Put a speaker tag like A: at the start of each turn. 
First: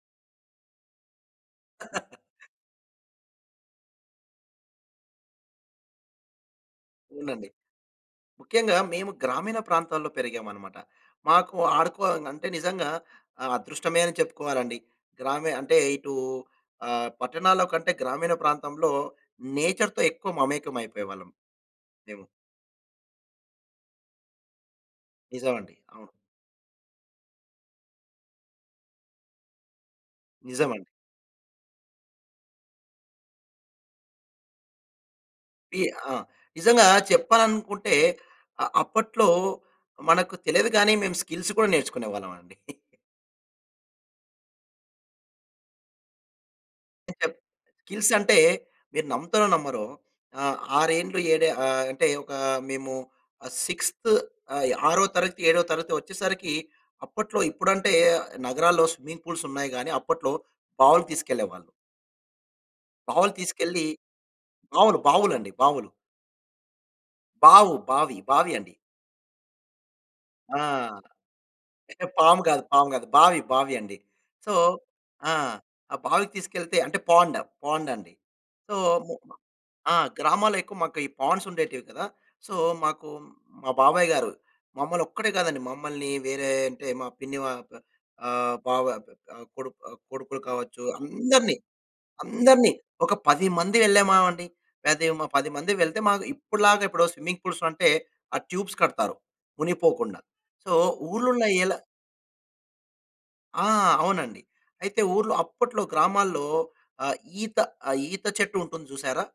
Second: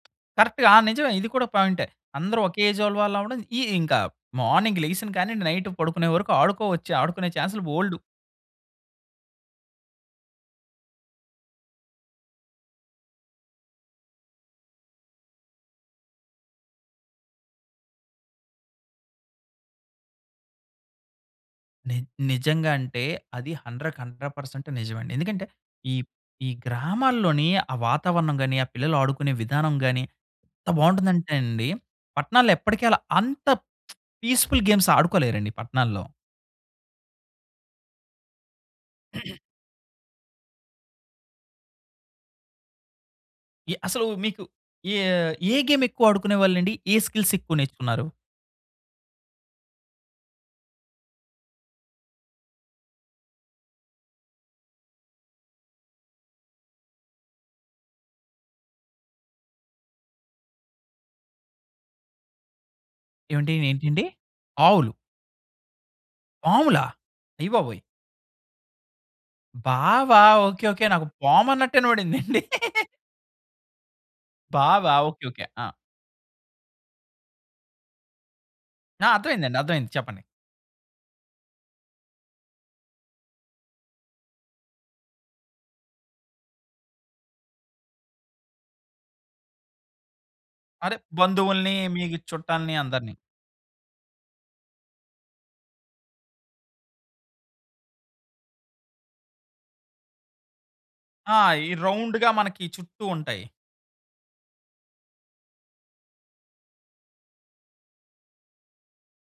A: కరెక్ట్‌గా ఆ నిజమే ఇది కూడా పాయింటే. అందరూ ఒకే ఏజోల్లు వాళ్ళవడం ఈ ఇంకా మార్నింగ్ లేగిసినకాడ నుంచి నైట్ పడుకునే వరకు ఆడుకోవచ్చు ఆడుకునే
B: అవునండి.
A: చాన్స్‌లు బోల్డు.
B: ముఖ్యంగా మేము గ్రామీణ ప్రాంతాల్లో పెరిగామనమాట. మాకు ఆడుకో అంటే నిజంగా ఆహ్, అదృష్టమే అని చెప్పుకోవాలండి. గ్రామి అంటే ఇటు ఆహ్, పట్టణాల్లో కంటే గ్రామీణ ప్రాంతంలో నేచర్‌తో ఎక్కువ మమేకం అయిపోయేవాళ్ళం
A: ని
B: మేము.
A: నిజంగా అంటే అది 100కి 100% నిజమండి. ఎందుకంటే
B: నిజం అండి.
A: ఈ
B: అవును.
A: ఈ గ్రామాల్లోని ఆ వాతావరణం గాని ఆ పిల్లలు ఆడుకునే విధానం గాని
B: నిజం
A: ఎంత
B: అండి.
A: బావుంటుందంటే అండి, పట్టణాల్లో ఎప్పటికీ అలా అంత పీస్‌ఫుల్ గేమ్స్ ఆడుకోలేరండి
B: ఈ
A: పట్టణాల్లో.
B: ఆ! నిజంగా చెప్పాలనుకుంటే ఆహ్, అప్పట్లో మనకు తెలియదు గాని మేము స్కిల్స్ కూడా నేర్చుకునే వాళ్ళం అండి.
A: ఎ అసలు మీకు యేహ్ యే గేమ్ ఎక్కువ ఆడుకునే వాళ్ళండి? ఏ స్కిల్స్ ఎక్కువ నేర్చుకున్నారు?
B: స్కిల్స్ అంటే మీరు నమ్ముతారో నమ్మరో, ఆహ్, ఆరేండ్లు ఏడు ఆహ్, అంటే ఒక మేము ఆహ్, 6త్ ఆహ్, ఆరో తరగతి, ఏడో తరగతి వచ్చేసరికి అప్పట్లో ఇప్పుడంటే నగరాల్లో స్విమ్మింగ్ పూల్స్ ఉన్నాయి గాని. అప్పట్లో బావులకి తీసుకెళ్ళేవాళ్ళు. బావులు
A: ఏవండీ
B: తీసుకెళ్లి
A: ఏంటండి? ఆవులు?
B: బావులు, బావులు అండి. బావులు.
A: పాములా?
B: బావు,
A: అయ్యబాబోయ్!
B: బావి, బావి అండి.
A: బావా!
B: ఆ!
A: Okay, okay. నాకు పాము అన్నటు ఇనపడింది అండి.
B: పాము కాదు, పాము కాదు. బావి బావి అండి. సో,
A: బావ! ఓకే,
B: ఆ!
A: ఓకే. ఆ!
B: ఆ బావికి తీసుకెళ్తే అంటే పాండ్, పాండ్ అండి. సో,
A: ఆ! అర్థమైందండి. అర్థమయింది.
B: ఆ!
A: చెప్పండి.
B: గ్రామాల్లో ఎక్కువ మాకు పాండ్స్ ఉండేటివి కదా. సో, మాకు మా బాబాయ్ గారు మమ్మల్ని ఒక్కడే కాదండి, మమ్మల్ని వేరే అంటే మా పిన్ని వాళ్ల ఆహ్, బావ ఆహ్, కొడుకు, ఆహ్, కొడుకులు కావచ్చు
A: అదే.
B: అందరిని
A: బంధువుల్ని, మీ
B: అందరిని
A: చుట్టాల్ని
B: ఒక
A: అందరిని.
B: 10 మంది వెళ్ళామా అండి. [unintelligible] 10 మంది వెళ్తే మాకు ఇప్పటిలాగా ఇప్పుడు స్విమ్మింగ్ పూల్స్‌లో అంటే ఆ ట్యూబ్స్‌ కడతారు మునిగిపోకుండా. సో,
A: ఆ!
B: ఊర్లల్లో
A: ఈ
B: ఎలా
A: రౌండుగా మనకి చుట్టూ ఉంటాయి.
B: ఆ! అవునండి. అయితే ఊర్లో అప్పట్లో గ్రామాల్లో ఆహ్, ఈత ఆ ఈత చెట్టు ఉంటుంది చూశారా?